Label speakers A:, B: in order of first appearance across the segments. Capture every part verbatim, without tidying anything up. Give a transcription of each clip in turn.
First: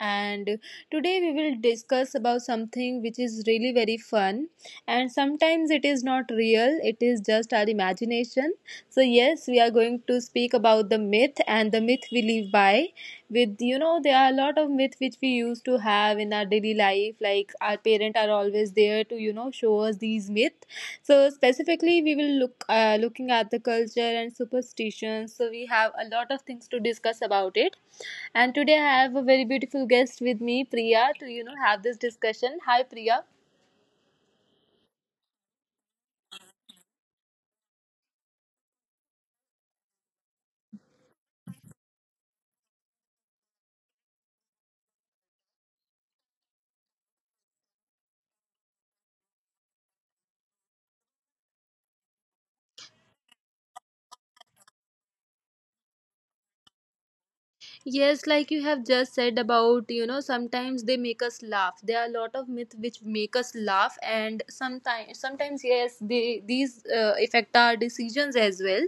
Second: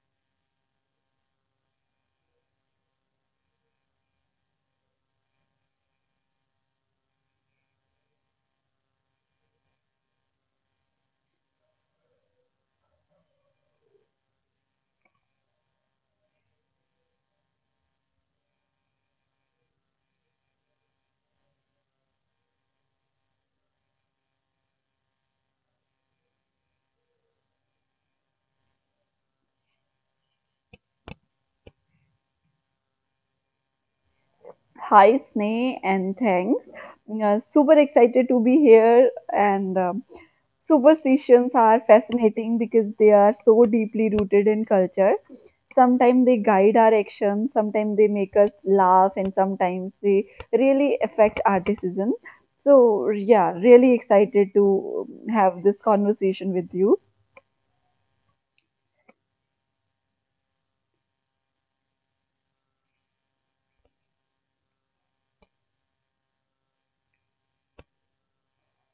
A: and today we will discuss about something which is really very fun, and sometimes it is not real, it is just our imagination. So yes, we are going to speak about the myth and the myth we live by. With you know, there are a lot of myths which we used to have in our daily life, like our parents are always there to, you know, show us these myths, so specifically, we will look uh, looking at the culture and superstitions. So we have a lot of things to discuss about it. And today I have a very beautiful guest with me, Priya, to you know have this discussion. Hi, Priya.
B: Hi, Sneh, and thanks. Uh, super excited to be here. And um, Superstitions are fascinating because they are so deeply rooted in culture. Sometimes they guide our actions, sometimes they make us laugh, and sometimes they really affect our decision. So, yeah, really excited to um, have this conversation with you.
A: Yes, like you have just said about, you know, sometimes they make us laugh. There are a lot of myths which make us laugh, and sometimes, sometimes yes, they these uh, affect our decisions as well.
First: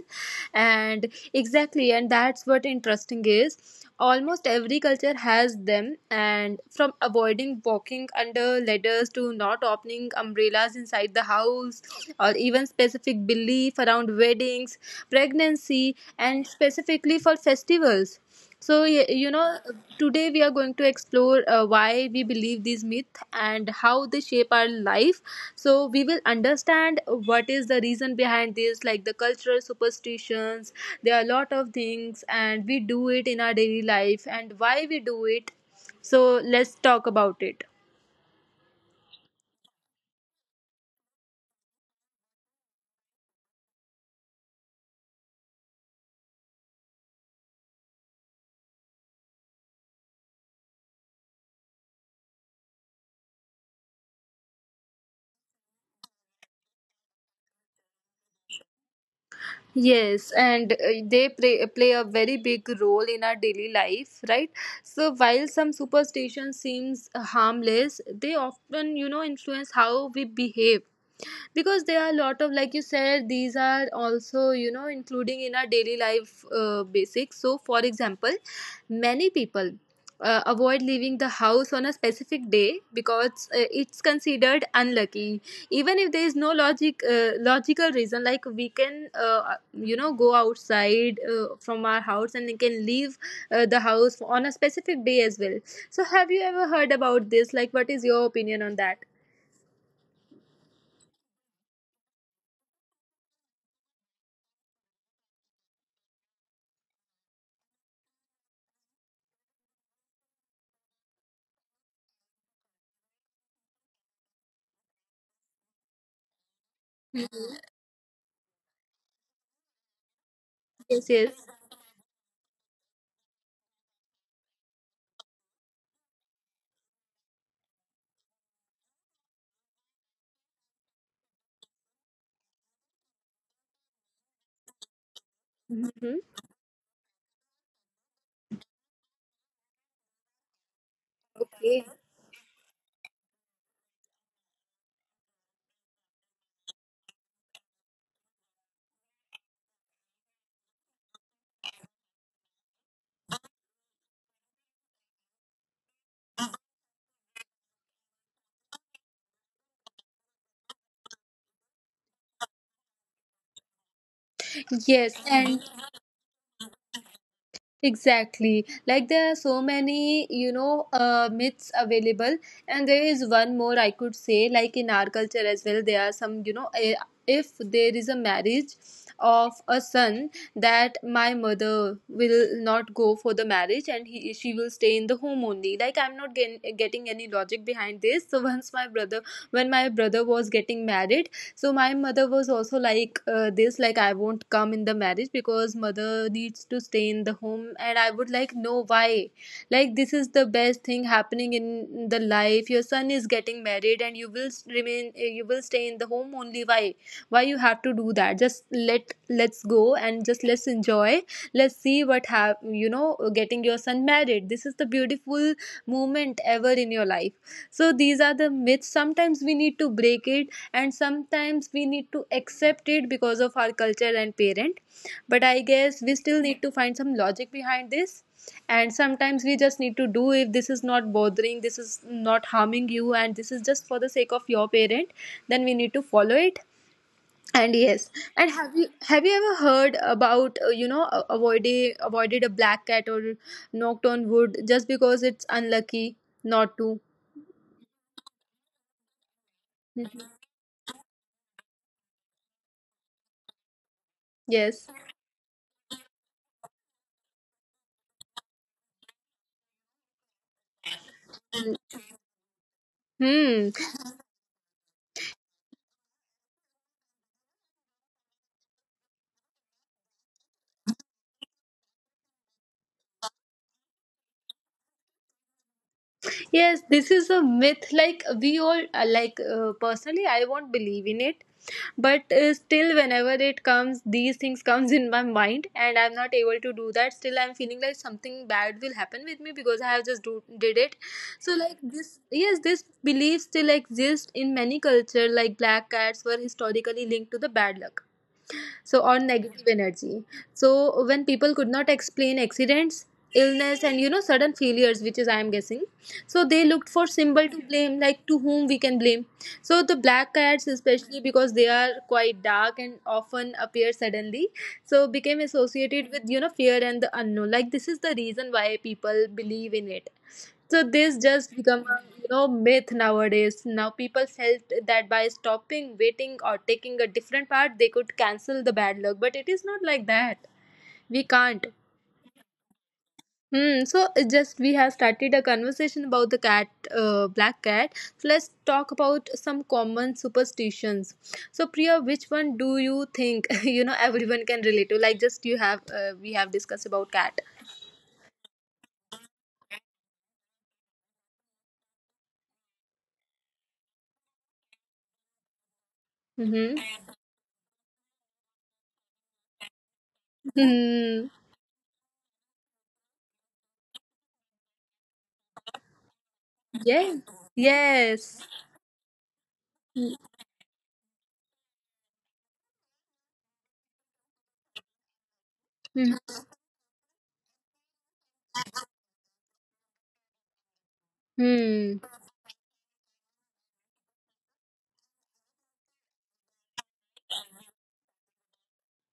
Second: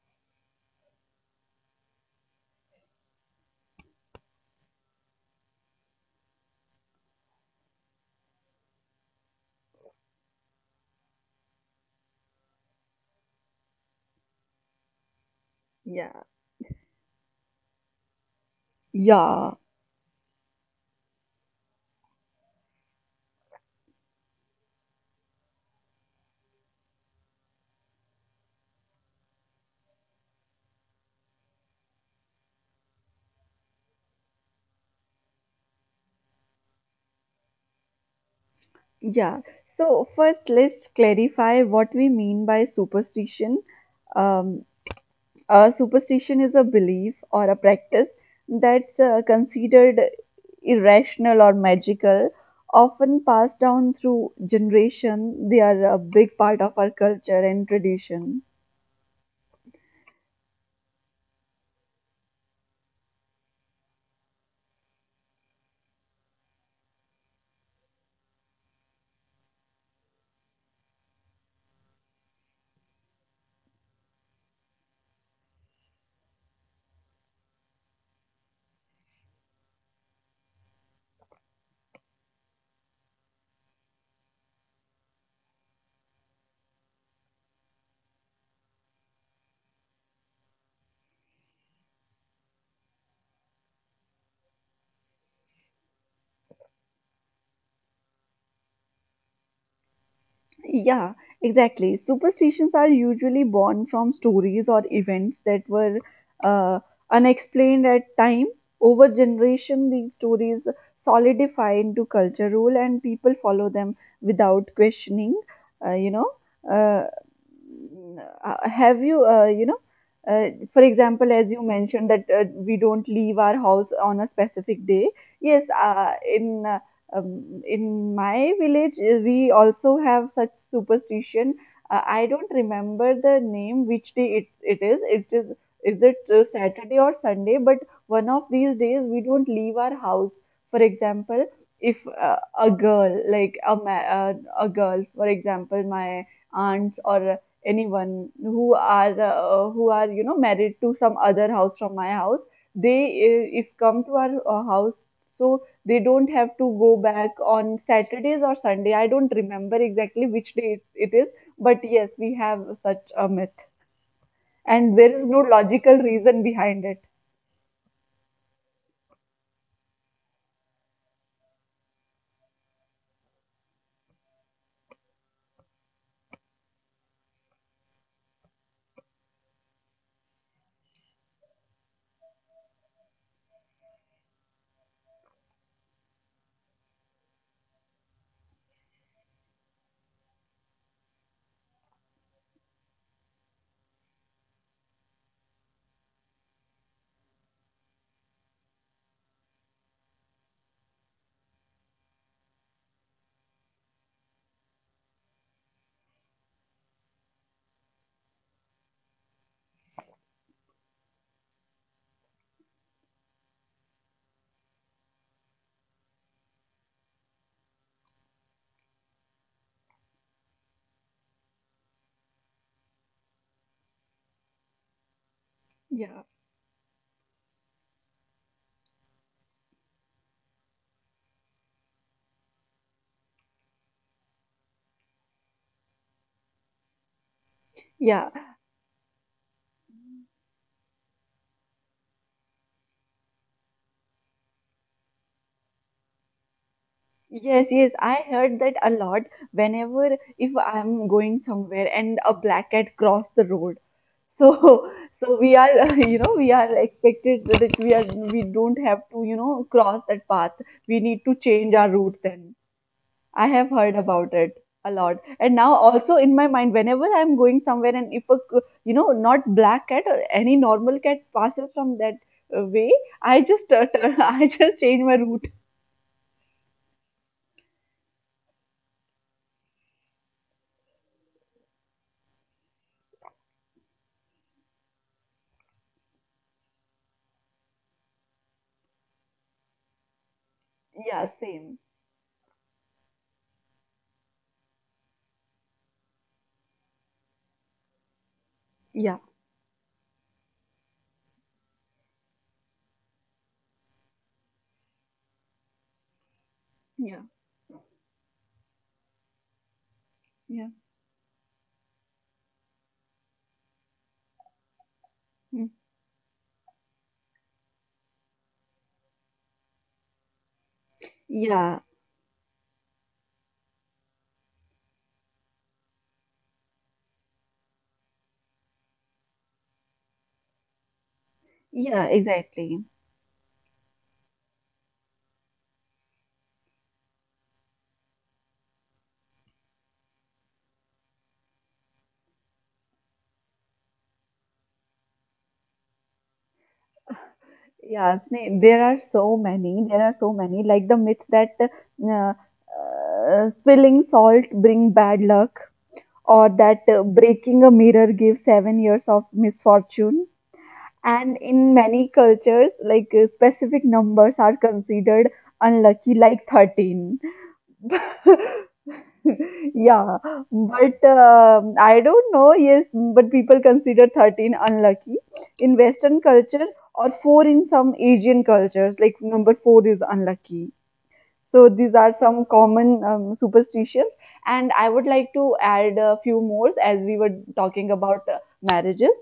A: And exactly, and that's what interesting is. Almost every culture has them, and from avoiding walking under ladders to not opening umbrellas inside the house, or even specific belief around weddings, pregnancy,
B: Yeah.
A: and specifically for festivals. So, y- you
B: Yeah,
A: know, today we are going to explore uh, why we believe these myths and how they shape our life. So, we will understand what is the reason behind this, like the cultural superstitions. There are a lot of things, and we do it in our daily life, and why we do it. So, let's talk about it.
B: yeah. So first, let's clarify what we mean by superstition. Um. A superstition is a belief or a practice that's uh, considered irrational or magical, often passed down through generation. They are a big part of our culture and tradition.
A: Yes, and uh, they play, play a very big role in our daily life, right? So while some superstition seems harmless, they often, you know, influence how we behave, because there are a lot of, like you said, these are also you know including in our daily life, uh, basics. So for example, many people uh, avoid leaving the house on a specific day, because uh, it's considered unlucky, even if there is no logic uh, logical reason. Like we can, uh, you know go outside, uh, from our house, and we can leave uh, the house on a specific day as well. So have you ever heard about this? Like, what is your opinion on that?
B: Yeah, exactly. Superstitions are usually born from stories or events that were uh, unexplained at time. Over generation, these stories solidify into culture rule, and people follow them without questioning. Uh, you know, uh,
A: Mhm.
B: uh, have you, uh, you know, uh, For
A: Yes,
B: example,
A: yes.
B: as you mentioned that uh, we don't leave our house on a specific day. Yes, uh, in uh, um, in my village uh, we also have such superstition. uh, I don't remember the name, which day it, it is it is Is it
A: Mhm.
B: uh, Saturday or Sunday? But one of these days we don't leave our house. For example,
A: Okay.
B: if uh, a girl, like a ma- uh, a girl, for example, my aunts or anyone who are uh, who are, you know, married to some other house from my house, they uh, if come to our uh, house, so they don't have to go back on Saturdays or Sunday. I don't remember exactly which day it, it is, but yes, we have such a myth. And there
A: Yes,
B: is no
A: and
B: logical reason behind it.
A: exactly. Like there are so many, you know, uh, myths available, and there is one more I could say. Like in our culture as well, there are some, you know, eh, if there is a marriage of a son, that my mother will not go for the marriage, and he she will stay in the home only. Like I'm not getting getting any logic behind this. So once my brother, when my brother was getting married, so my mother was also like, uh, this, like, I won't come in the marriage because mother needs to stay in the home, and I would like, no, why? Like, this is the best thing happening in the life, your son is getting married, and you will s- remain uh, you will stay in the home only. Why why you have to do that? Just let let's go, and just let's enjoy, let's see what have, you know, getting your son married, this is the beautiful moment ever in your life. So these are the myths. Sometimes we need to break it, and sometimes we need to accept it because of our culture and parent. But I guess we
B: Yeah.
A: still need to find some logic behind this. And sometimes we just need to do, if this is not bothering, this is not harming you, and this is just for the sake of your parent, then we need to follow it. And yes,
B: Yeah.
A: and have you have you ever heard about, uh, you know a- avoided avoided a black cat, or knocked on wood, just because it's unlucky not to?
B: Yes, yes. I heard that a lot. Whenever
A: Mhm.
B: if I'm going somewhere and a black cat crossed the road. So
A: Yes.
B: so we are you know, we are expected that we are, we don't have to, you know, cross that path. We need to change our route then. I have
A: Hmm.
B: heard about it a lot. And now also in my mind, whenever I'm going somewhere and if a, c- you know, not black cat or any normal cat passes from that uh, way, I just, uh, I just change my route.
A: Yes, this is a myth. Like we all, uh, like, uh, personally, I won't believe in it, but uh, still, whenever it comes, these things comes in my mind, and I'm not able to do that. Still, I'm feeling like something bad will happen with me because I have just do, did it.
B: Yeah,
A: So,
B: same.
A: like this, yes, this belief still exists in many culture. Like black cats were historically linked to the bad luck, so,
B: Yeah,
A: or negative energy. So when people could not explain accidents, illness, and you know sudden failures, which is I am guessing, so they looked for
B: yeah,
A: symbol to blame, like to whom we can blame. So the black
B: yeah.
A: cats, especially because they are quite dark and often appear suddenly, so became
B: Mm.
A: associated with, you know fear and the unknown, like this is the reason why people believe in it. So this just
B: Yeah,
A: become a, you know myth nowadays. Now people felt that by stopping, waiting, or taking a different part, they could cancel the bad luck. But it is not like that. We can't.
B: yeah, exactly.
A: Hmm. So it's just we have started a conversation about the cat, uh, black cat. So let's talk about some common superstitions. So Priya, which one do you think you know everyone can relate to? Like, just you have uh, we have discussed about cat.
B: Yeah, snake. There are so many. There are so many. Like the myth that uh, uh, spilling salt bring bad luck, or that
A: Mm-hmm.
B: uh, breaking a mirror gives seven years of misfortune. And
A: Mm,
B: in many cultures, like uh, specific numbers are considered unlucky, like thirteen.
A: yes. Yes.
B: Yeah,
A: Mm-hmm.
B: but um I don't know. Yes, but people consider thirteen unlucky in Western culture or four in some Asian cultures, like number four is unlucky. So these
A: हुँ।
B: are some common um, superstitions, and I would like to add a few more, as we were talking about uh, marriages.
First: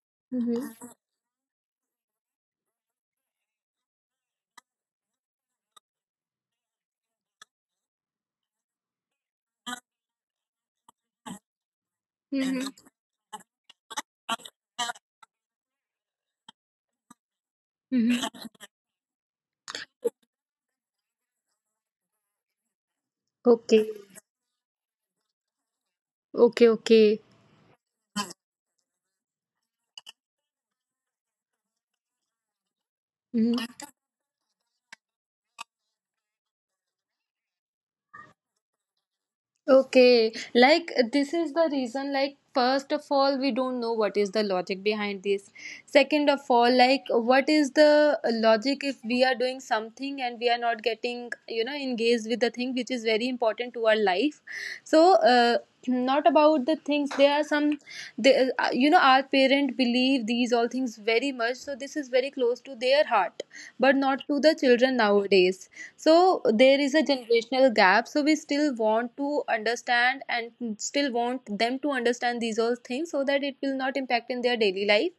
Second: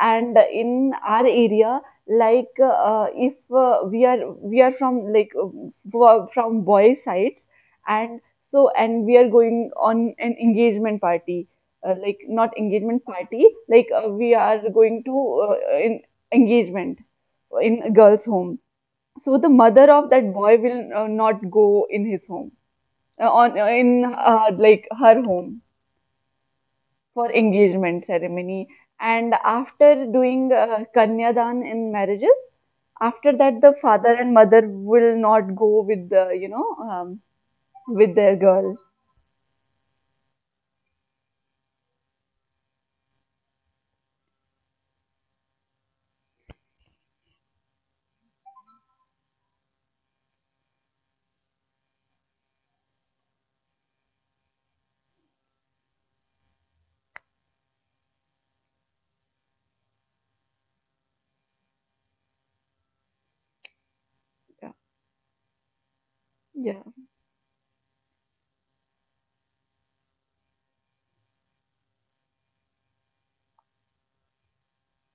B: And
A: हुँ, हुँ।
B: in our area, like uh, if uh, we are, we are from, like uh, fro- from boy sides, and so and we are going on an engagement party, uh, like not
A: hmm,
B: engagement party, like uh, we are going to uh, in engagement in a girl's
A: हुँ।
B: home. So the mother of that boy will uh, not go in his home, uh, on uh,
A: okay,
B: in uh, like her home,
A: okay, okay.
B: for engagement ceremony. And after doing uh, kanyadan in marriages, after that
A: hmm.
B: the father and mother will not go with the, you know, um, with their girl.
A: Okay, like uh, this is the reason, like, first of all, we don't know what is the logic behind this. Second of all, like, what is the uh, logic if we are doing something and we are not getting, you know, engaged with the thing which is very important to our life. So, uh, not about the things, there are some they, uh, uh, you know our parent believe these all things very much, so this is very close to their heart, but not to the
B: Yeah.
A: children nowadays. So there
B: Yeah.
A: is a generational gap, so we still want to understand and still want them to understand these all things, so that it will not impact in their daily life.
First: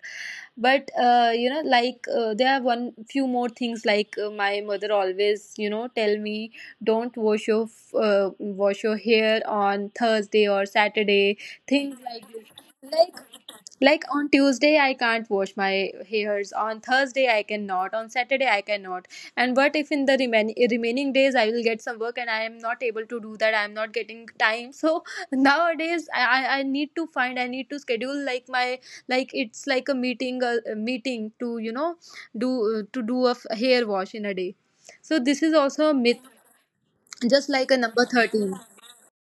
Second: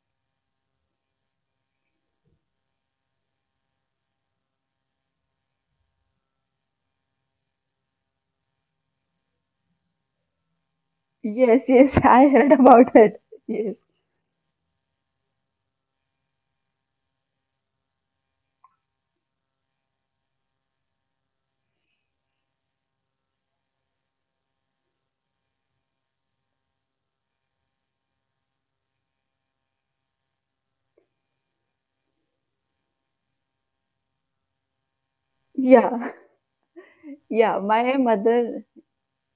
A: But uh, you know like, uh, there are one few more things, like uh, my mother always, you know, tell me, don't wash your f- uh, wash your hair on thursday or saturday,
B: Yes, yes,
A: things like
B: I
A: this,
B: heard about
A: like,
B: it. Yes.
A: like on tuesday I can't wash my hairs, on thursday I cannot, on saturday I cannot. And what if in the reman- remaining days I will get some work and I am not able to do that, I am not getting time. So nowadays I I I need to find I need to schedule, like my, like it's like a meeting, a, a meeting to, you know, do uh, to do a f- hair wash in a day. So this is also a
B: Yeah.
A: myth, just
B: Yeah,
A: like a
B: my
A: number thirteen.
B: mother,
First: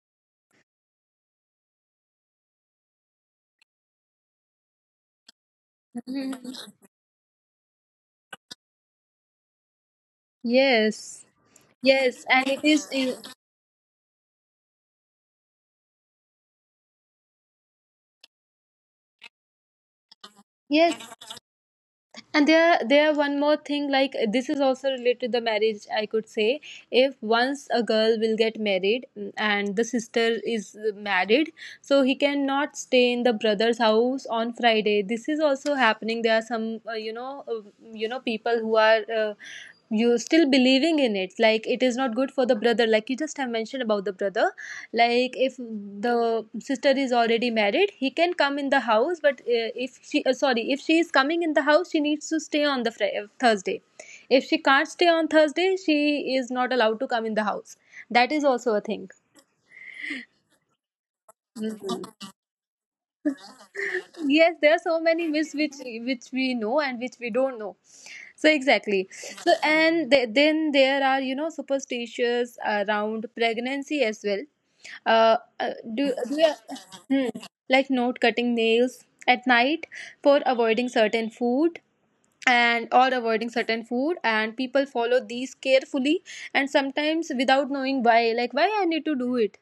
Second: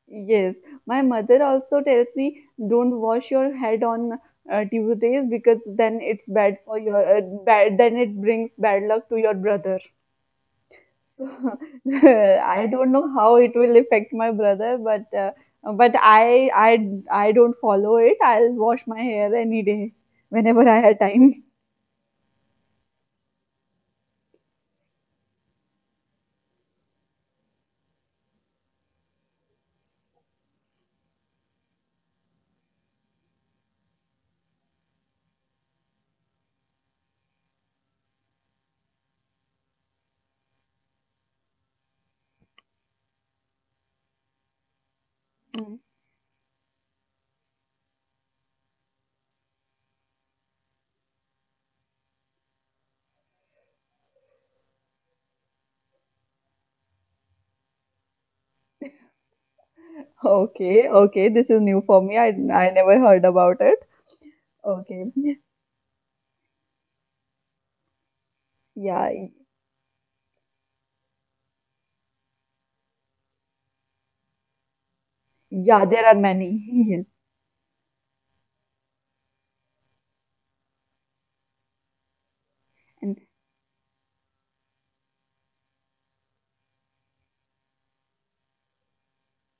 B: yes, my mother also tells me, don't wash your head on uh, Tuesdays, because then it's bad
A: Mhm.
B: for your uh, bad, then it brings bad luck to your brother.
A: Yes.
B: So
A: Yes, and it
B: I
A: is,
B: don't know
A: eh,
B: how it will affect my brother, but uh, but I I I don't follow it. I'll wash my hair any day whenever I have
A: yes,
B: time.
A: and there there one more thing, like this is also related to the marriage, I could say. If once a girl will get married, mm, and the sister is married, so he cannot stay in the brother's house on friday. This is also happening. There are some uh, you know uh, you know people who are, uh, you still believing in it, like it is not good for the brother. Like, you just have mentioned about the brother, like, if
B: Mm.
A: the sister is already married, he can come in the house, but uh, if she, uh, sorry, if she is coming in the house, she needs to stay on the Fri- uh, thursday. If she can't stay on thursday, she is not allowed to come in the house. That is also a thing.
B: Okay, okay, this is new for
A: Mhm.
B: me. I I never heard about it.
A: Yes, there are so
B: Okay,
A: many myths, which which we know and which we don't know. So exactly,
B: yeah,
A: so and th- then there are, you know superstitions around pregnancy as well. uh, uh
B: yeah, there
A: do,
B: are
A: do
B: many.
A: you,
B: Yes,
A: hmm, like, not cutting nails at night, for avoiding certain food, and or
B: and
A: avoiding certain food, and people follow these carefully, and sometimes without knowing why, like why I need to do it,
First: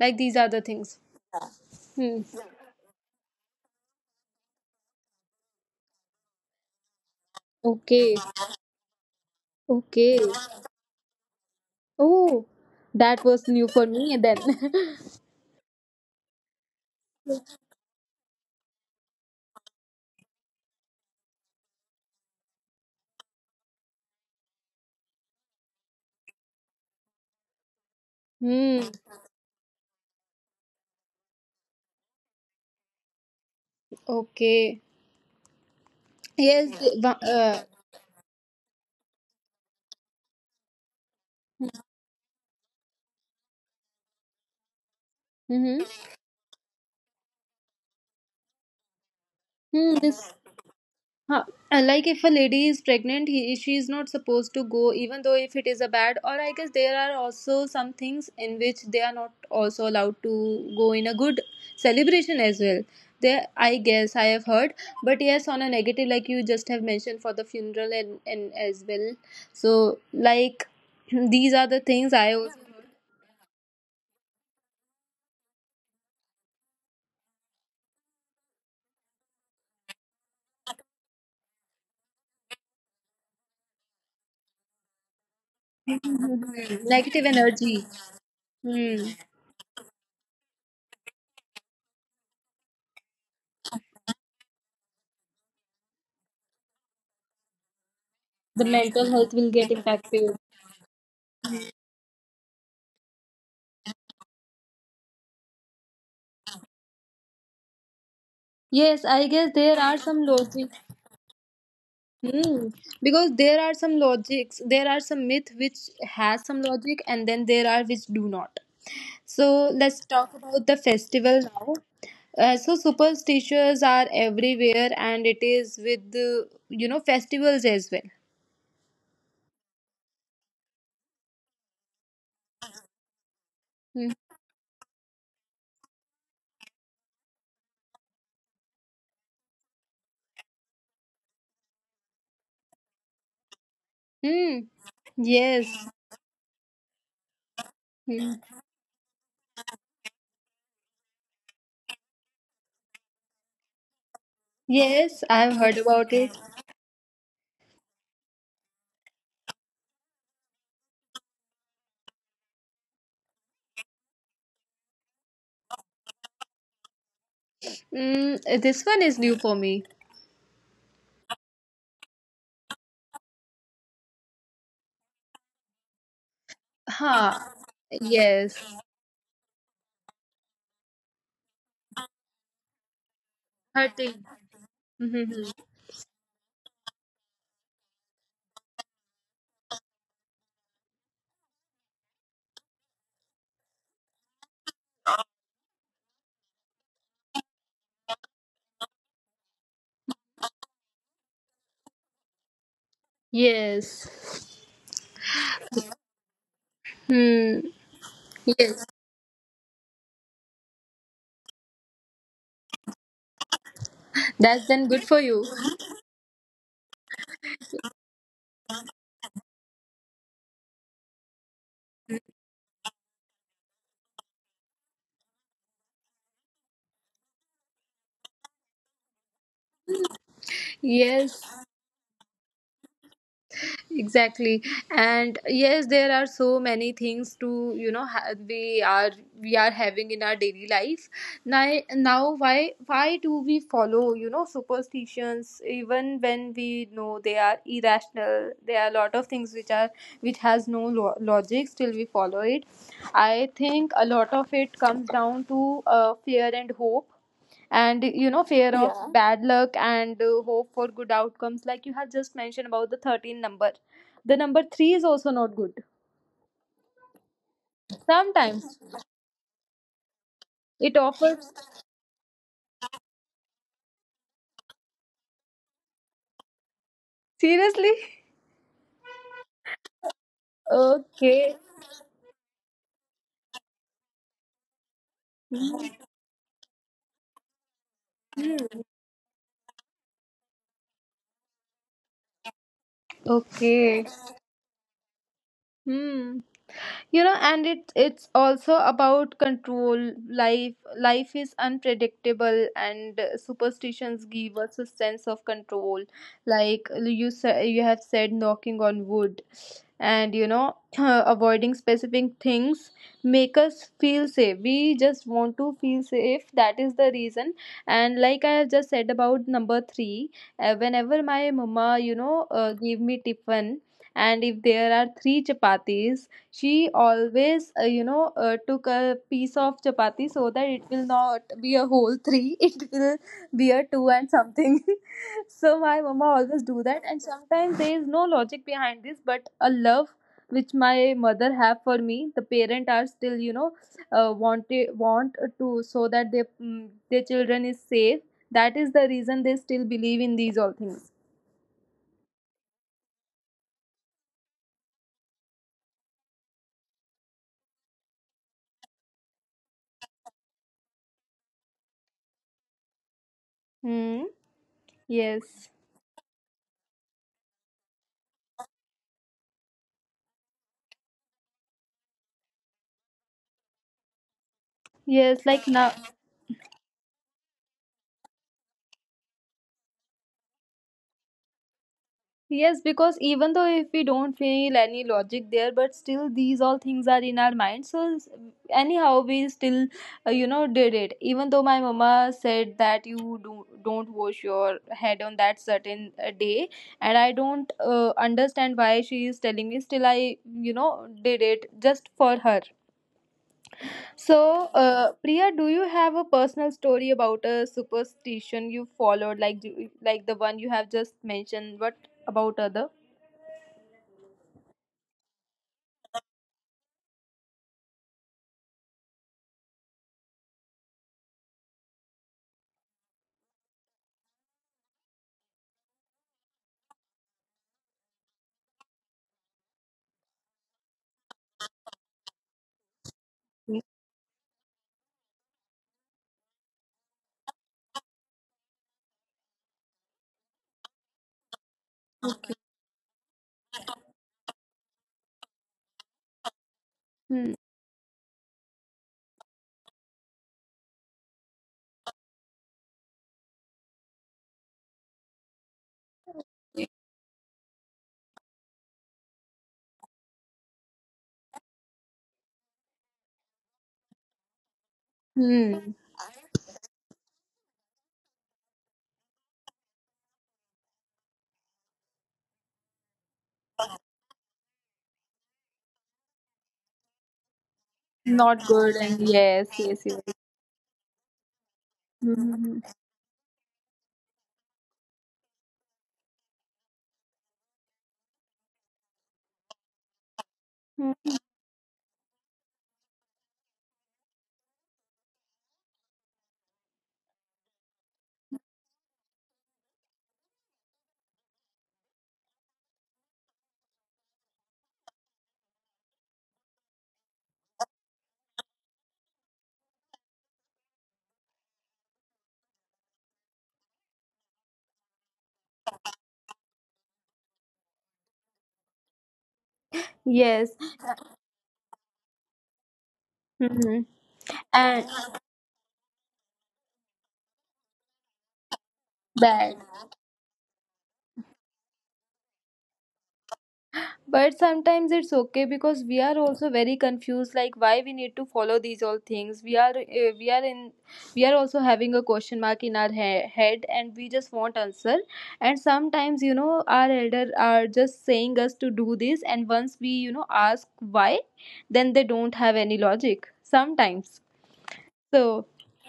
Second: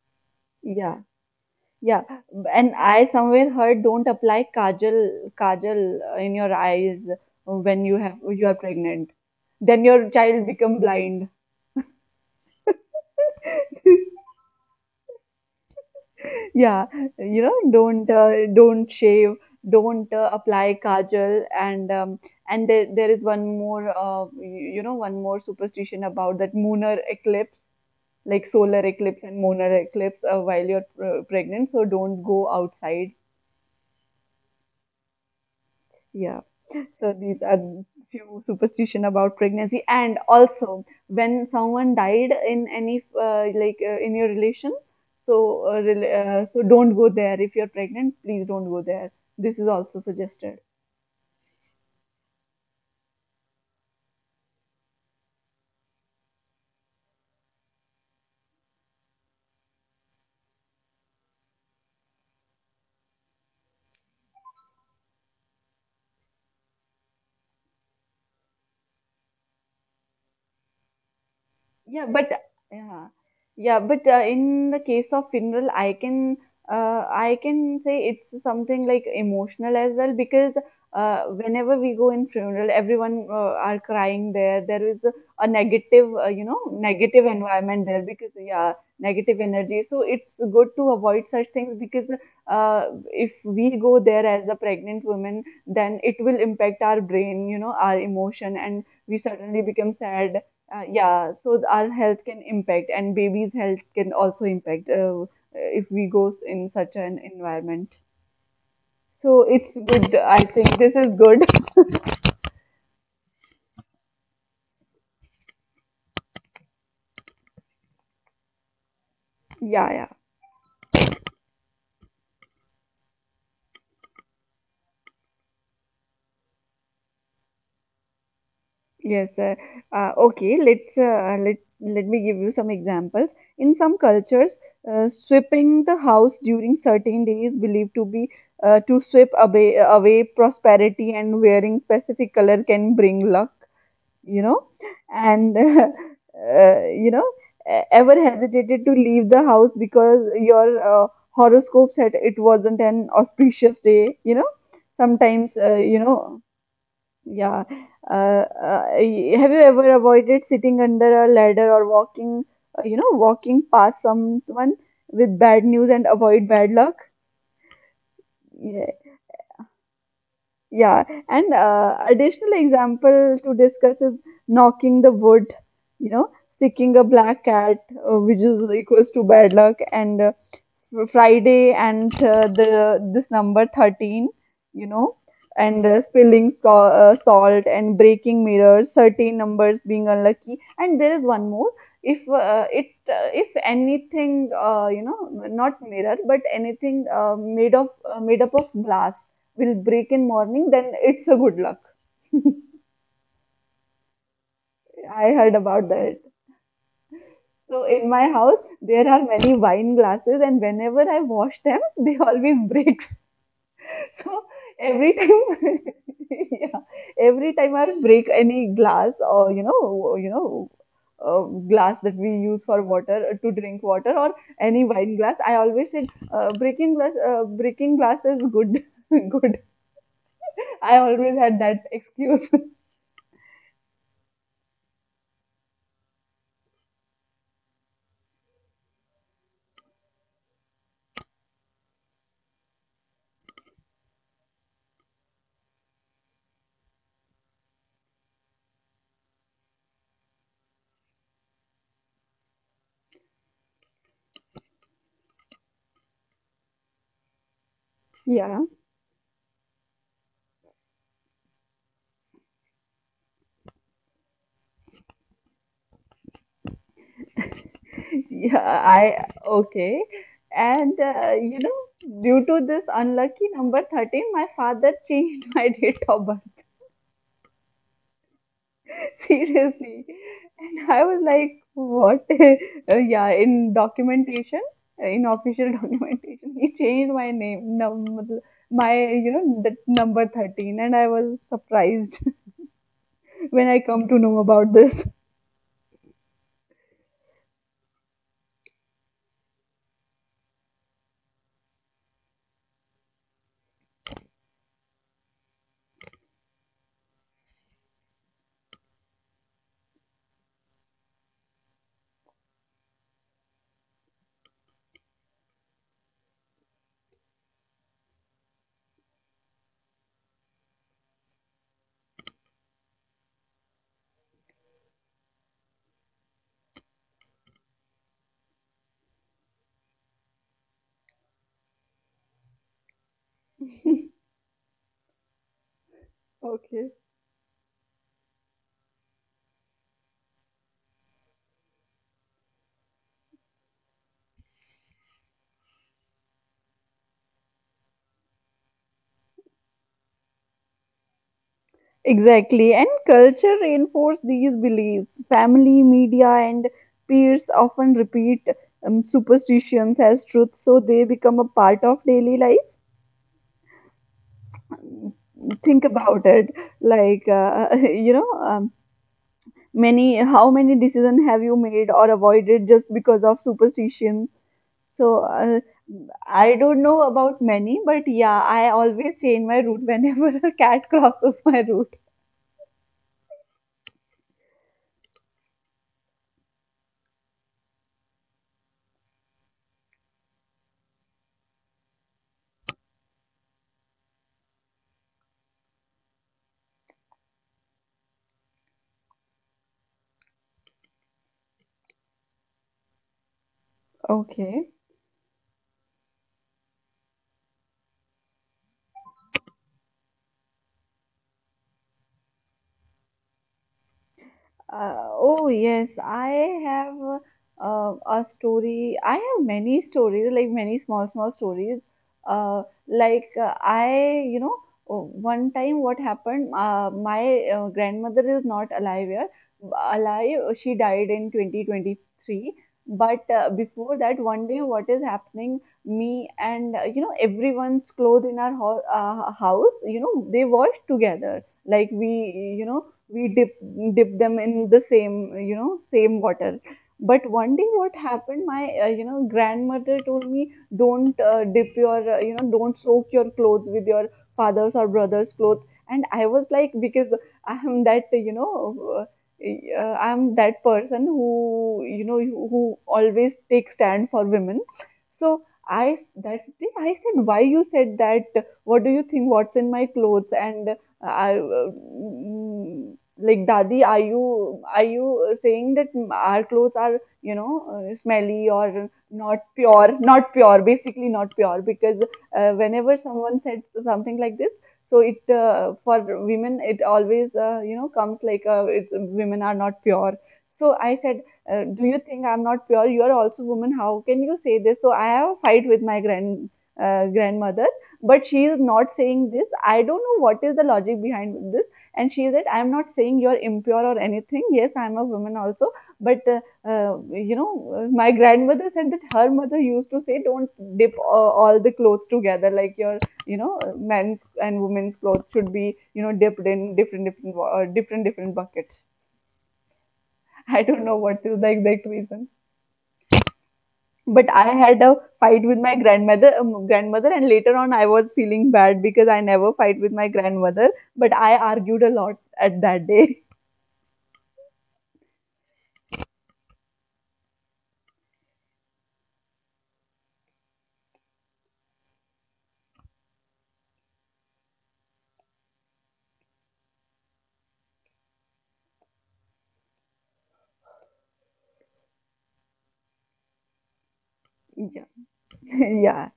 A: like these are the things.
B: yeah. Yeah,
A: Hmm.
B: and I somewhere heard, don't apply kajal kajal uh, in your eyes when you
A: Okay.
B: have you are pregnant. Then your
A: Okay.
B: child become blind.
A: Oh, that was new for me then.
B: Yeah, you know, don't uh, don't shave, don't uh, apply kajal, and um, and there, there is one more uh, y- you know, one more superstition about that lunar eclipse, like solar
A: Hmm.
B: eclipse and lunar eclipse uh, while you're uh, pregnant. So don't go outside.
A: Okay.
B: Yeah.
A: Yes.
B: So
A: wa-
B: these are
A: Uh,
B: few superstition about pregnancy, and also when someone died in any uh, like uh, in your relation, so uh,
A: Mm-hmm.
B: rel- uh, so don't go there if you're pregnant. Please don't go there. This is
A: Hmm,
B: also
A: this.
B: suggested.
A: Huh. Uh, Like if a lady is pregnant, he, she is not supposed to go, even though if it is a bad. Or I guess there are also some things in which they are not also allowed to go in a good celebration as well. There, I guess I have heard, but yes, on a negative, like you just have mentioned, for the funeral and and as well. So, like these are the
B: Yeah,
A: things I
B: but
A: also.
B: yeah, yeah, but uh, in the case of funeral, I can uh, I can say it's something like emotional as well, because uh, whenever we go in funeral, everyone uh, are crying there. There is a, a negative, uh, you know,
A: Mhm.
B: negative
A: Negative energy.
B: environment there, because yeah,
A: Hmm.
B: negative energy. So it's good to avoid such things, because uh, if we go there as a pregnant woman, then it will impact our brain, you know, our emotion,
A: The
B: and
A: mental
B: we
A: health will
B: suddenly
A: get
B: become
A: impacted.
B: sad. Uh, yeah, so our health can impact, and baby's health can also impact uh, if we go in such an environment.
A: Yes, I
B: So
A: guess
B: it's
A: there are
B: good.
A: some
B: I think
A: logic.
B: this is good.
A: Hmm. Because there are some logics, there are some myth which has some logic, and then there are which do not. So
B: Yeah,
A: let's
B: yeah,
A: talk about the festival now. Uh, so superstitions are everywhere, and it is with the you know festivals as well.
B: yes. Uh, uh, okay, let's uh, let let me give you some examples. In some
A: Hmm.
B: cultures, uh, sweeping the house during certain days believed to be uh, to sweep away away prosperity, and wearing specific color can bring luck. You know,
A: Hmm.
B: and
A: Yes.
B: uh, you know, e- ever
A: Hmm.
B: hesitated to leave the house because your uh, horoscope said it wasn't an auspicious day, you know.
A: Yes,
B: Sometimes,
A: I've
B: uh,
A: heard
B: you
A: about it.
B: know, yeah. Uh, uh, y- have you ever avoided sitting under a ladder or walking, uh, you know, walking past someone with bad news and avoid bad luck?
A: Mm, this one is new for me.
B: Yeah, and uh, additional example to discuss is knocking the wood, you know, sticking a black
A: Ha,
B: cat, uh, which
A: yes.
B: is equals to bad luck, and uh, Friday and uh, the this number
A: Hurting.
B: thirteen, you know,
A: Mhm.
B: and uh, spilling so uh, salt and breaking mirrors, thirteen numbers being unlucky. And there is one more. If uh, it uh, if anything uh, you know, not mirror, but anything uh, made of uh, made up of glass will break in morning, then it's a good luck.
A: Yes.
B: I heard about that.
A: Hmm.
B: So in my house,
A: Yes.
B: there are many wine glasses, and whenever I wash them, they always break. So
A: That's then good for
B: every
A: you.
B: time, yeah, every time I break any glass or you know, you know, uh, glass that we use for water uh, to drink water or any wine glass, I always said, uh, breaking glass, uh, breaking glass is good, good. I always
A: Yes.
B: had that excuse.
A: Exactly. And yes, there are so many things to you know ha- we are we are having in our daily life. Now now, why why do we follow you know superstitions even when we know they are irrational. There are a lot of things which are which has no lo- logic, still we follow it. I think a lot of it comes down to uh, fear and hope, and you know
B: Yeah.
A: fear of, yeah, bad luck, and uh, hope for good outcomes, like you have just mentioned about the thirteen number. The number three is also not good
B: Yeah,
A: sometimes.
B: I Okay.
A: It
B: And uh,
A: offers.
B: you know, due to this unlucky number thirteen, my father changed my date of birth.
A: Seriously.
B: Seriously. And I was
A: Okay.
B: like, what? Uh, yeah, in documentation, uh, in official documentation, he changed my name, num मतलब my, you know, the number thirteen. And I was surprised when I come
A: Okay.
B: to know about this.
A: Hmm. You know and it it's also about control. Life life is unpredictable, and uh, superstitions give us a sense of control, like you said you have said, knocking on wood, and you know avoiding specific things make us feel safe. We just want to feel safe, that is the reason. And like I have just said about number three, uh, whenever my mama, you know uh, gave me tiffin, and if there are three chapatis, she always, uh, you know, uh, took a piece of chapati so that it will not be a whole three. It will be a two and something. So my mama always do
B: Okay.
A: that, and sometimes there is no logic behind this, but a love which my mother have for me. The parent are still, you know, uh, want it, want to, so that their mm, their children is safe. That is the reason they still believe in these all things.
B: Exactly. And culture reinforce these beliefs. Family, media, and peers often repeat um, superstitions as truth, so they become a part of daily life.
A: Hmm. Yes.
B: Think about it, like uh, you know, um, many how many decisions have you made or avoided just because of superstition? So
A: Yes.
B: uh,
A: Like now.
B: I don't know about many, but yeah, I always change my route whenever a cat crosses my route.
A: Yes, because even though if we don't feel any logic there, but still these all things are in our mind. So, s- anyhow, we still, uh, you know, did it. Even though my mama said that you do don't wash your head on that certain uh, day, and I don't uh, understand why she is telling me. Still, I, you know, did it just for her.
B: Okay.
A: So, uh, Priya, do you have a personal story about a superstition you followed, like do- like the one you have just mentioned? What about other?
B: Uh, oh yes, I have uh, a story. I have many stories, like many small, small stories. Uh, like uh, I, you know, oh, one time what happened, uh, my uh, grandmother is not alive here. Alive, she died in twenty twenty-three. But uh, before that, one day, what is happening? Me and uh, you know, everyone's clothes in our ho uh, house, you know, they washed together. Like we, you know we dip dip them in the same, you know same water. But one
A: Hmm.
B: day, what happened? My uh, you know grandmother told me, don't uh, dip your uh, you know don't soak your clothes with your father's or brother's clothes. And I was like, because I am that, you know uh, I'm that person who, you know who who always takes stand for women. So, I
A: Hmm.
B: that day I said, why you said that? What do you think, what's in my clothes? And I, uh, mm, like, Dadi, are you are you saying that our clothes are, you know uh, smelly
A: Not
B: or
A: good. And
B: not
A: yes,
B: pure,
A: yes, yes.
B: not pure, basically not pure. Because uh,
A: Mhm.
B: whenever someone said something like this, so it uh, for women it always, uh, you know comes like, uh, it's, women are not pure. So I said,
A: Mhm.
B: uh, do you think I'm not pure? You are also woman, how can you say this? So I have a fight with my grand uh, grandmother. But she is not saying this, I don't know what is the logic behind this. And she said, I'm not saying you're impure or anything. Yes, I'm a woman also. But, uh, uh, you know, uh, my grandmother said that her mother used to say, don't dip uh, all the clothes together. Like your, you know, men's and women's clothes should be, you know, dipped in different, different, wa- uh, different, different buckets. I
A: Yes.
B: don't know what is the exact reason.
A: Hmm.
B: But I had a
A: And
B: fight with my grandmother, um, grandmother, and later on I was feeling bad because I never fight
A: bad.
B: with my grandmother. But I argued a lot at that day.
A: But sometimes it's okay because we are also very confused, like why we need to follow these all things. We are uh, we are in we are also having a question mark in our he- head, and we just want answer. And sometimes you know our elder are just saying us to do this, and once we you know ask why, then they don't have any logic. Sometimes,
B: Yeah,
A: so.
B: yeah.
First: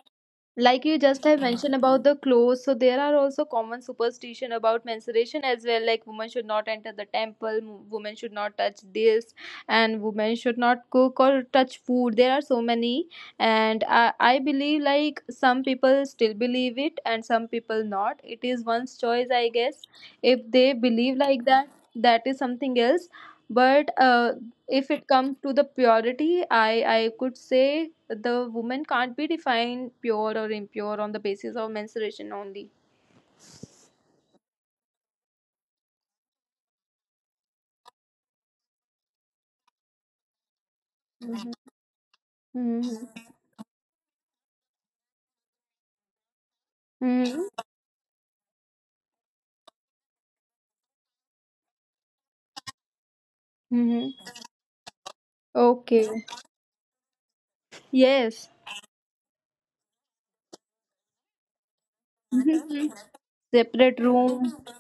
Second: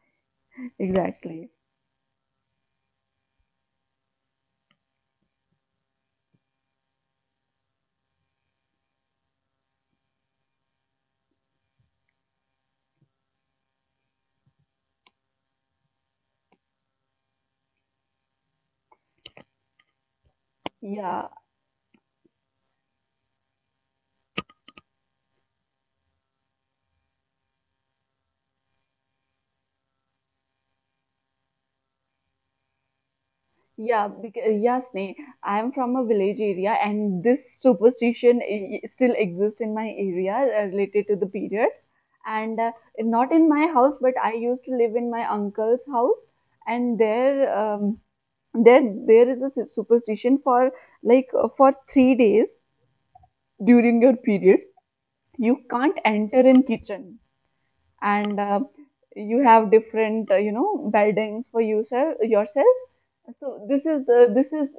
A: Like you just have
B: Exactly.
A: mentioned about the clothes, so there are also common superstition about menstruation as well, like women should not enter the temple, m- women should not touch this, and women should not cook or touch food. There are so many, and i, I believe like some people still believe it and some people not. It is one's choice, I guess, if they believe
B: Yeah,
A: like that, that is something else. But uh, if it comes to the purity, i i could say the woman can't be defined pure or impure on the basis of menstruation only.
B: yeah, because, yeah, Sneh. I am from a village area, and this superstition i- i- still exists in my area, uh, related to the
A: Mhm.
B: periods. And uh,
A: Mhm.
B: Not in my house, but I used to live in my uncle's house, and
A: Mhm.
B: there, um, there, there is a su- superstition for, like uh, for three days during
A: Mhm.
B: your periods, you can't
A: Okay.
B: enter in kitchen, and
A: Yes.
B: uh, you have different, uh, you know, beddings for yourself, yourself
A: Mhm.
B: So this
A: Separate
B: is the
A: room.
B: this is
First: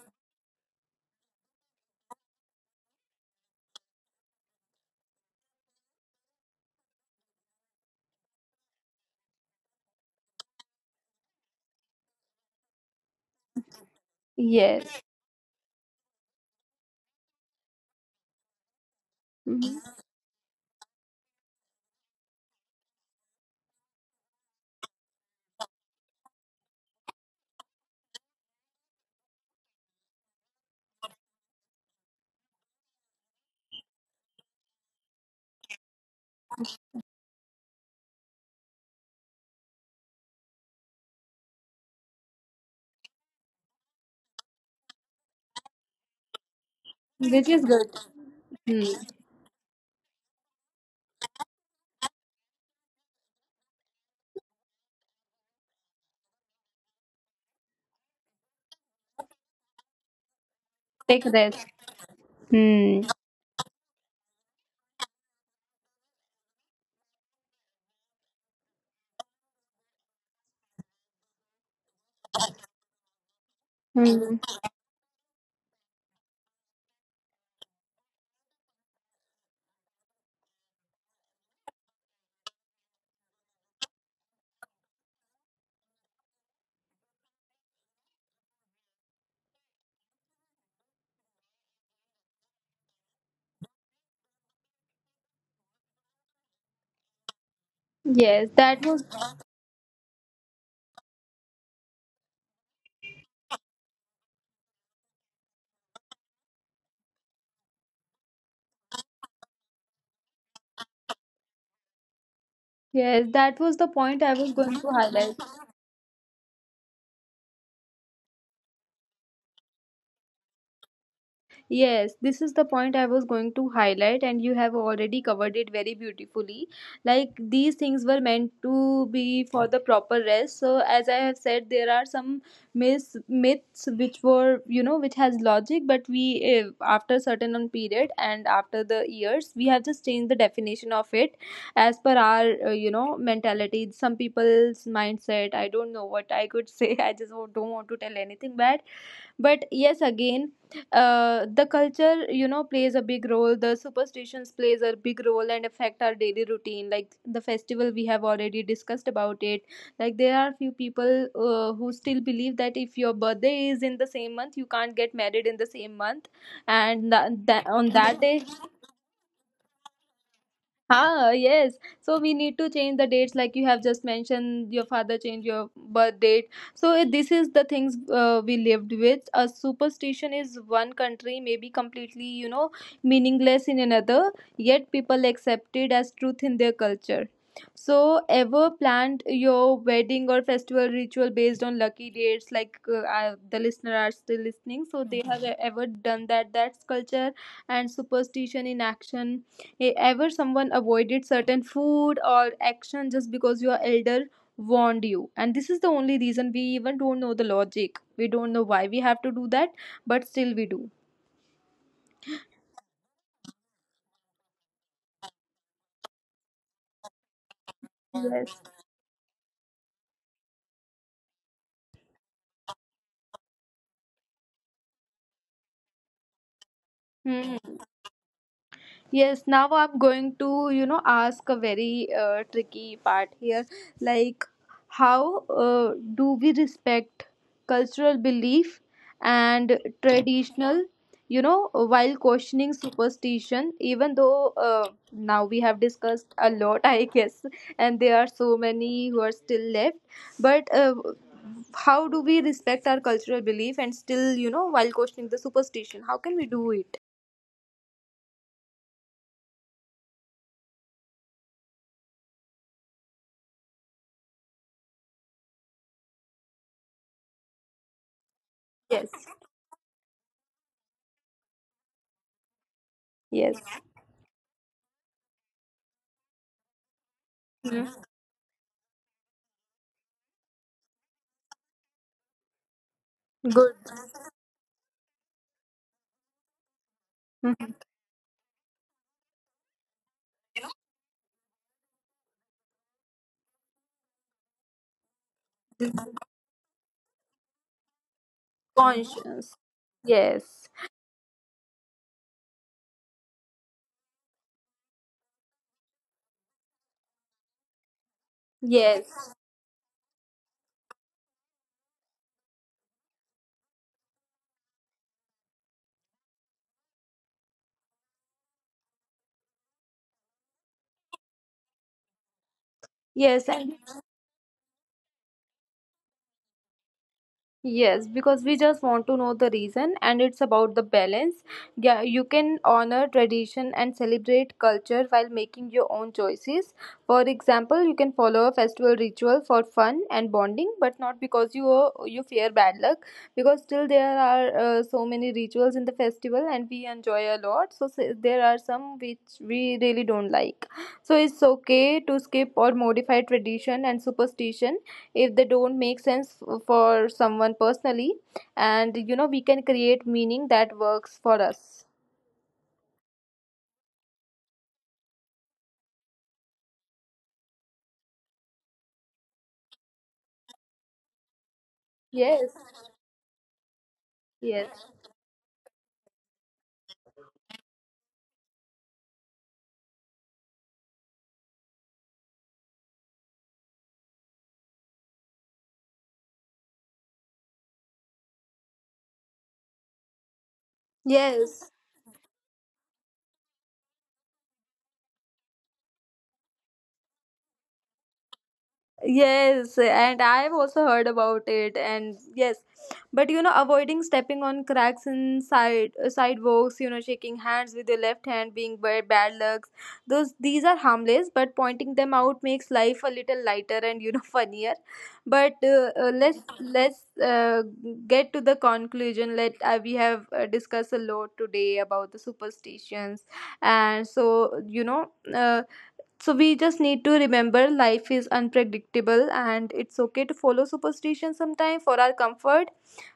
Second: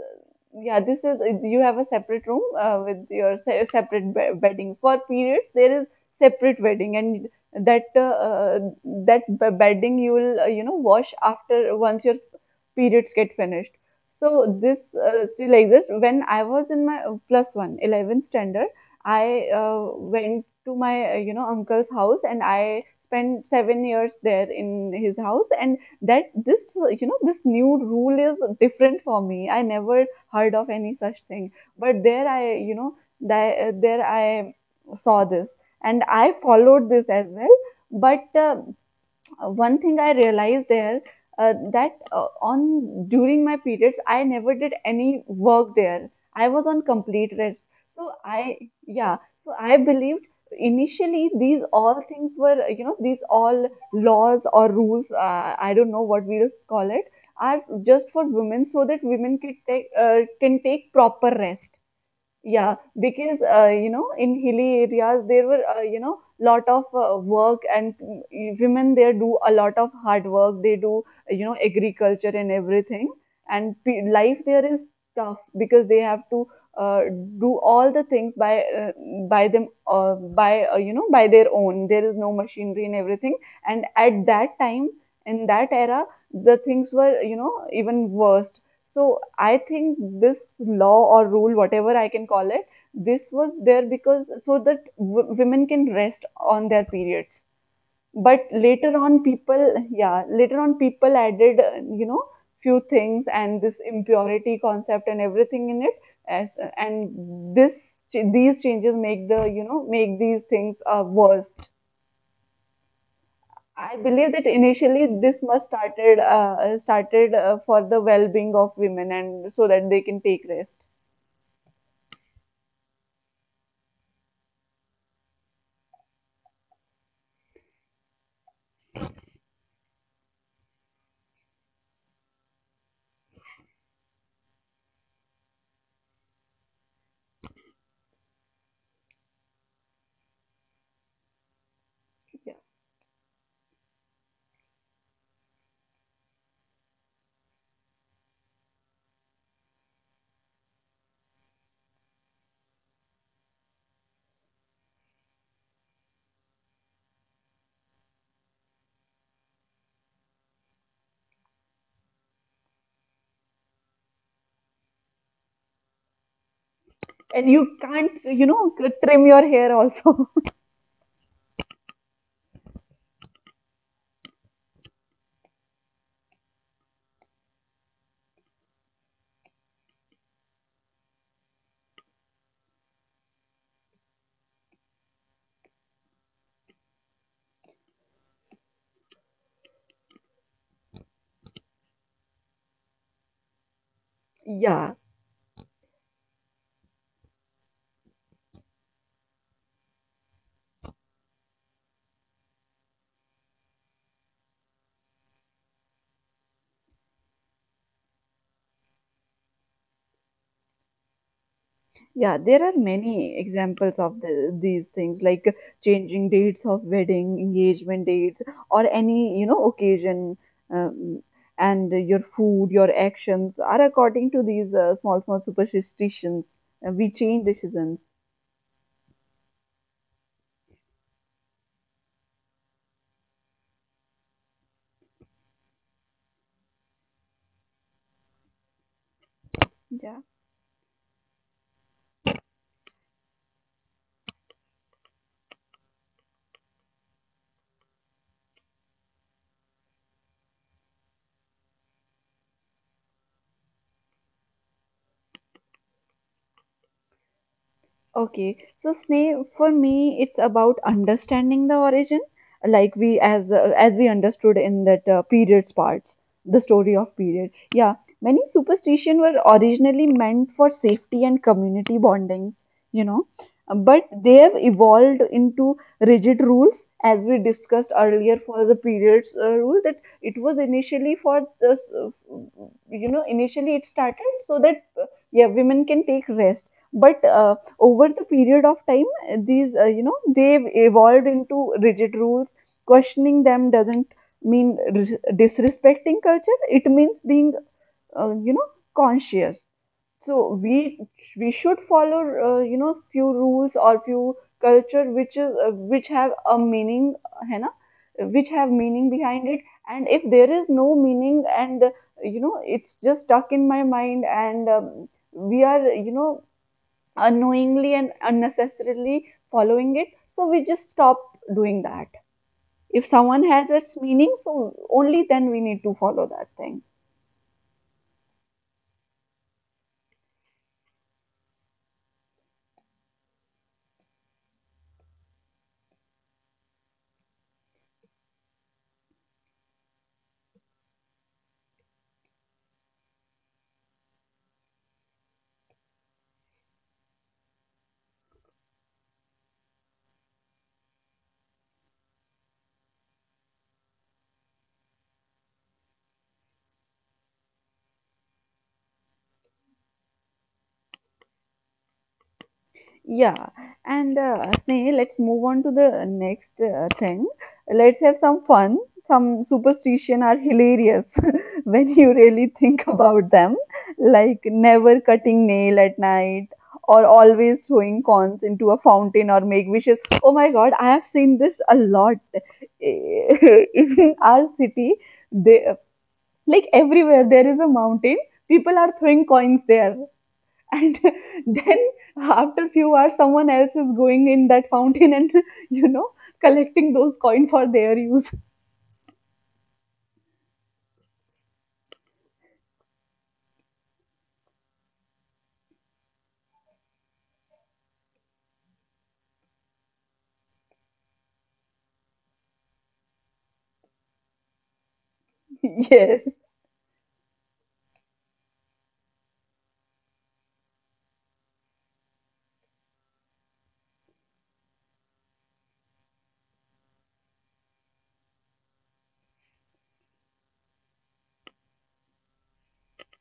B: yeah, this is, you have a separate room, uh, with your se- separate be- bedding for periods. There is separate bedding, and that uh, uh, that be- bedding you will, uh, you know wash after once your periods get finished. So this
A: Yes.
B: uh, see, like this, when I was in my uh, plus one eleventh standard, I
A: Mhm.
B: uh, went to my uh, you know uncle's house, and I spent seven years there in his house, and that this you know this new rule is different for me. I never heard of any such thing. But there I, you know there, there I saw this, and I followed this as well. But uh, uh, one thing I realized there, uh, that uh, on during my periods, I never did any work there. I was on complete
A: Which
B: rest.
A: is good.
B: So I,
A: Hmm.
B: yeah. So I believed initially these all things were, uh, you know these all laws or rules, uh, I don't know what we'll call it, are just for women, so that women can take, uh, can take
A: Take
B: proper
A: rest.
B: rest. Yeah,
A: Hmm.
B: because, uh, you know, in hilly areas there were, uh, you know lot of uh, work, and mm, women there do a lot of hard work. They do uh, you know agriculture and everything, and pe life
A: Hmm.
B: there is tough because they have to, uh, do all the things by uh, by them uh, by uh, you know by their own. There is no machinery and everything. And at that time, in that era, the things were, you know even worse. So I think this law or rule, whatever I can call it, this was there because, so that w- women can rest on their periods. But
A: Yes, that
B: later
A: was
B: on, people, yeah, later on, people added, uh, you know, few things and this impurity concept and everything in it, as, and this these changes make the you know make these things uh, worse.
A: yes, that was the
B: I
A: point
B: believe
A: I
B: that
A: was going to
B: initially
A: highlight.
B: this must started uh, started, uh, for the well-being of women, and so that they can take rest.
A: Yes, this is the point I was going to highlight, and you have already covered it very beautifully. Like these things were meant to be for the proper rest. So, as I have said, there are some myths, myths which were you know which has logic, but we, eh, after certain um, period and after the years, we have just changed the definition of it as per
B: Yeah.
A: our uh, you know mentality. Some people's mindset. I don't know what I could say. I just don't want to tell anything bad, but yes again, uh, the culture you know plays a big role, the superstitions plays a big role and affect our daily routine, like the festival we have already discussed about it. Like there are few people, uh, who still believe that if your birthday is in the same month, you can't get married in the same month and that,
B: And
A: that
B: you
A: on
B: can't,
A: that day.
B: you know trim your hair also.
A: Ah, yes. So we need to change the dates, like you have just mentioned. Your father changed your birth date. So eh, this is the things uh, we lived with. A superstition is one country, maybe completely, you know, meaningless in another. Yet people accept it as truth in their culture. So ever planned your wedding or festival ritual based on lucky dates? Like, uh, I, the listener are still listening,
B: Yeah,
A: so they have, eh, ever done that. That's culture and superstition in action. Hey, ever someone avoided certain food or action just because your elder warned you? And this is the only reason we even don't know the logic. We don't know why we have to do that, but still we do.
B: yeah, there are many examples of the, these things, like changing dates of wedding engagement dates,
A: Yes.
B: or any you know occasion. um, and your food, your actions are according to these, uh, small small superstitions, uh, we change
A: Hmm.
B: decisions.
A: Yes, now I'm going to, you know, ask a very uh, tricky part here. Like, how uh, do we respect cultural belief and
B: Yeah.
A: traditional, you know, while questioning superstition? Even though uh, now we have discussed a lot, I guess, and there are so many who are still left. But uh, how do we respect our cultural belief and still, you know, while questioning the superstition? How can we do it?
B: Okay, so Sneh, for me, it's about understanding the origin, like we as uh, as we understood in that, uh, periods parts, the story of period. Yeah, many
A: Yes.
B: superstition were originally meant for safety and community bondings, you know,
A: Yes.
B: but they have evolved into rigid rules, as we discussed earlier for the periods uh, rule. That it was initially for the, uh, you know, initially
A: Good.
B: it started so that, uh, yeah, women can take rest, but uh,
A: Mhm.
B: over the period of time, uh, these, uh, you know they've evolved into rigid rules. Questioning them doesn't mean ris- disrespecting culture, it means being, uh, you know
A: Conscience.
B: conscious. So
A: Yes,
B: we we should follow, uh, you know few rules or few culture which is, uh, which have a meaning. Hai na? Which have meaning
A: yes,
B: behind it. And if there is no meaning, and uh, you know it's just stuck in my mind, and um, we are, you know unknowingly and unnecessarily following it. So we just stop doing that. If someone
A: yes.
B: has
A: And
B: its meaning, so only then we need to follow that thing.
A: yes, because we just want to know the reason, and it's about the balance. Yeah, you can honor tradition and celebrate culture while making your own choices. For example, you can follow a festival ritual for fun and bonding, but not because you you fear bad luck. Because still there are, uh, so many rituals in the festival, and we enjoy a lot. So s- there are some which we really don't like. So it's okay to skip or modify tradition and superstition if they don't make sense f- for someone personally, and you know we can create meaning that works for us.
B: Yeah, and uh, Sneh, let's move on to the next, uh, thing. Let's have some fun. Some superstition are hilarious when you
A: Yes,
B: really think about them, like
A: yes,
B: never cutting nail at night, or always throwing coins into a fountain or make wishes. Oh my God, I have seen this a lot in our city. They, like everywhere there is a mountain. People are throwing coins there, and
A: yes.
B: then after few hours someone else is going in that fountain, and you know collecting those coin for their use.
A: Yes, and I have also heard about it, and yes, but, you know, avoiding stepping on cracks in side uh, sidewalks, you know, shaking hands with your left hand being bad, bad lucks. Those these are harmless, but pointing them out makes life a little lighter and, you know funnier. But uh, uh,
B: Yes.
A: let's let's uh, get to the conclusion. Let uh, We have uh, discussed a lot today about the superstitions, and so you know, uh, so we just need to remember life is unpredictable and it's okay to follow superstition sometime for our comfort,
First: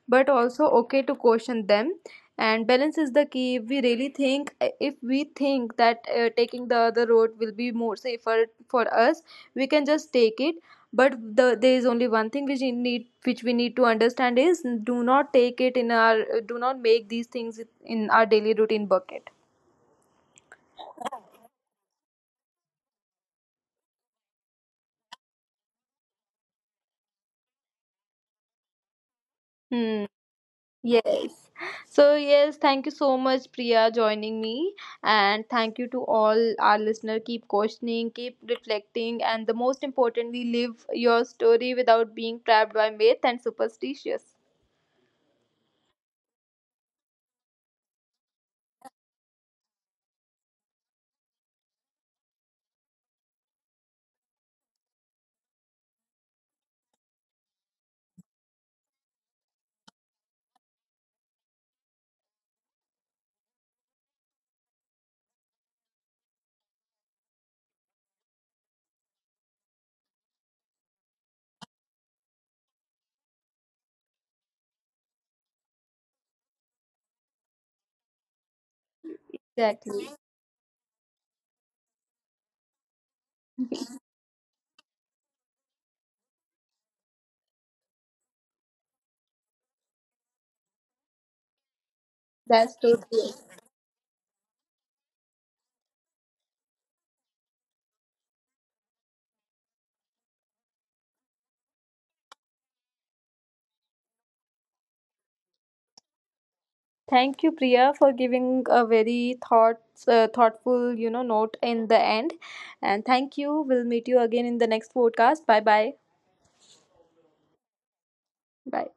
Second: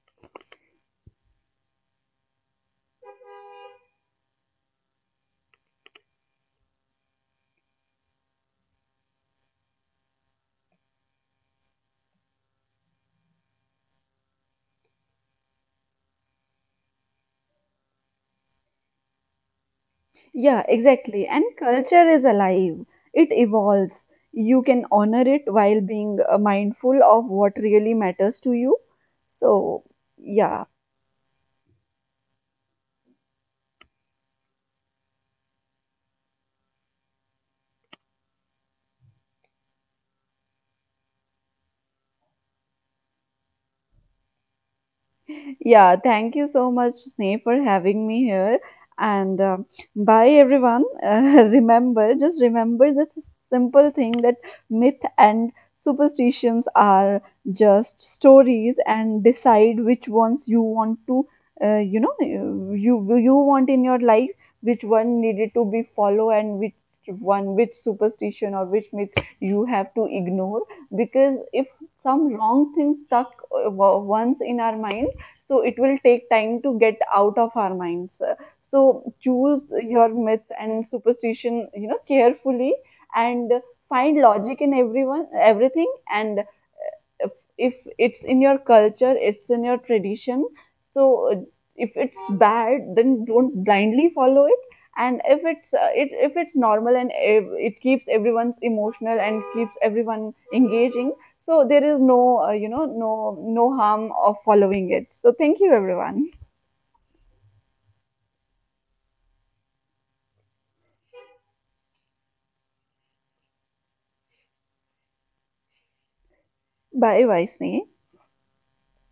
A: but also okay to caution them. And balance is the key. If we really think, if we think that uh, taking the other road will be more safer for us, we can just take it. But the, there is only one thing which we need, which we need to understand is do not take it in our, do not make these things in our daily routine bucket.
B: Yeah, exactly, and culture is alive, it evolves. You can honor it while being, uh, mindful of what really matters to you. So,
A: Hmm.
B: yeah.
A: Yes. So, yes, thank you so much, Priya, joining me. And thank you to all our listener. Keep questioning, keep reflecting, and the most importantly, live your story without being trapped by myth and superstitious.
B: Yeah, thank you so much, Sneh, for having me here. And uh, bye, everyone. Uh, remember, just remember this simple thing, that myth and superstitions are just stories, and decide which ones you want to, uh, you know, you you you want in your life, which one needed to be follow, and which one, which superstition or which myth you have to ignore. Because if some wrong thing stuck uh, wa- once in our mind, so it will take time to get out of our minds. So choose your
A: Exactly.
B: myths and superstition, you know, carefully, and find logic in everyone, everything. And if, if it's in your culture, it's in your tradition, so uh, if it's bad,
A: That's
B: then
A: totally.
B: don't blindly follow it. And if it's uh, it, if it's normal, and if it keeps everyone's emotional and keeps everyone engaging, so there is no uh, you know no no harm of following it. So thank you everyone.
A: Thank you, Priya, for giving a very thoughts, uh, thoughtful, you know, note in the end. And thank you. We'll meet you again in the next podcast. Bye bye.
B: Bye, Vaisni.
A: Bye.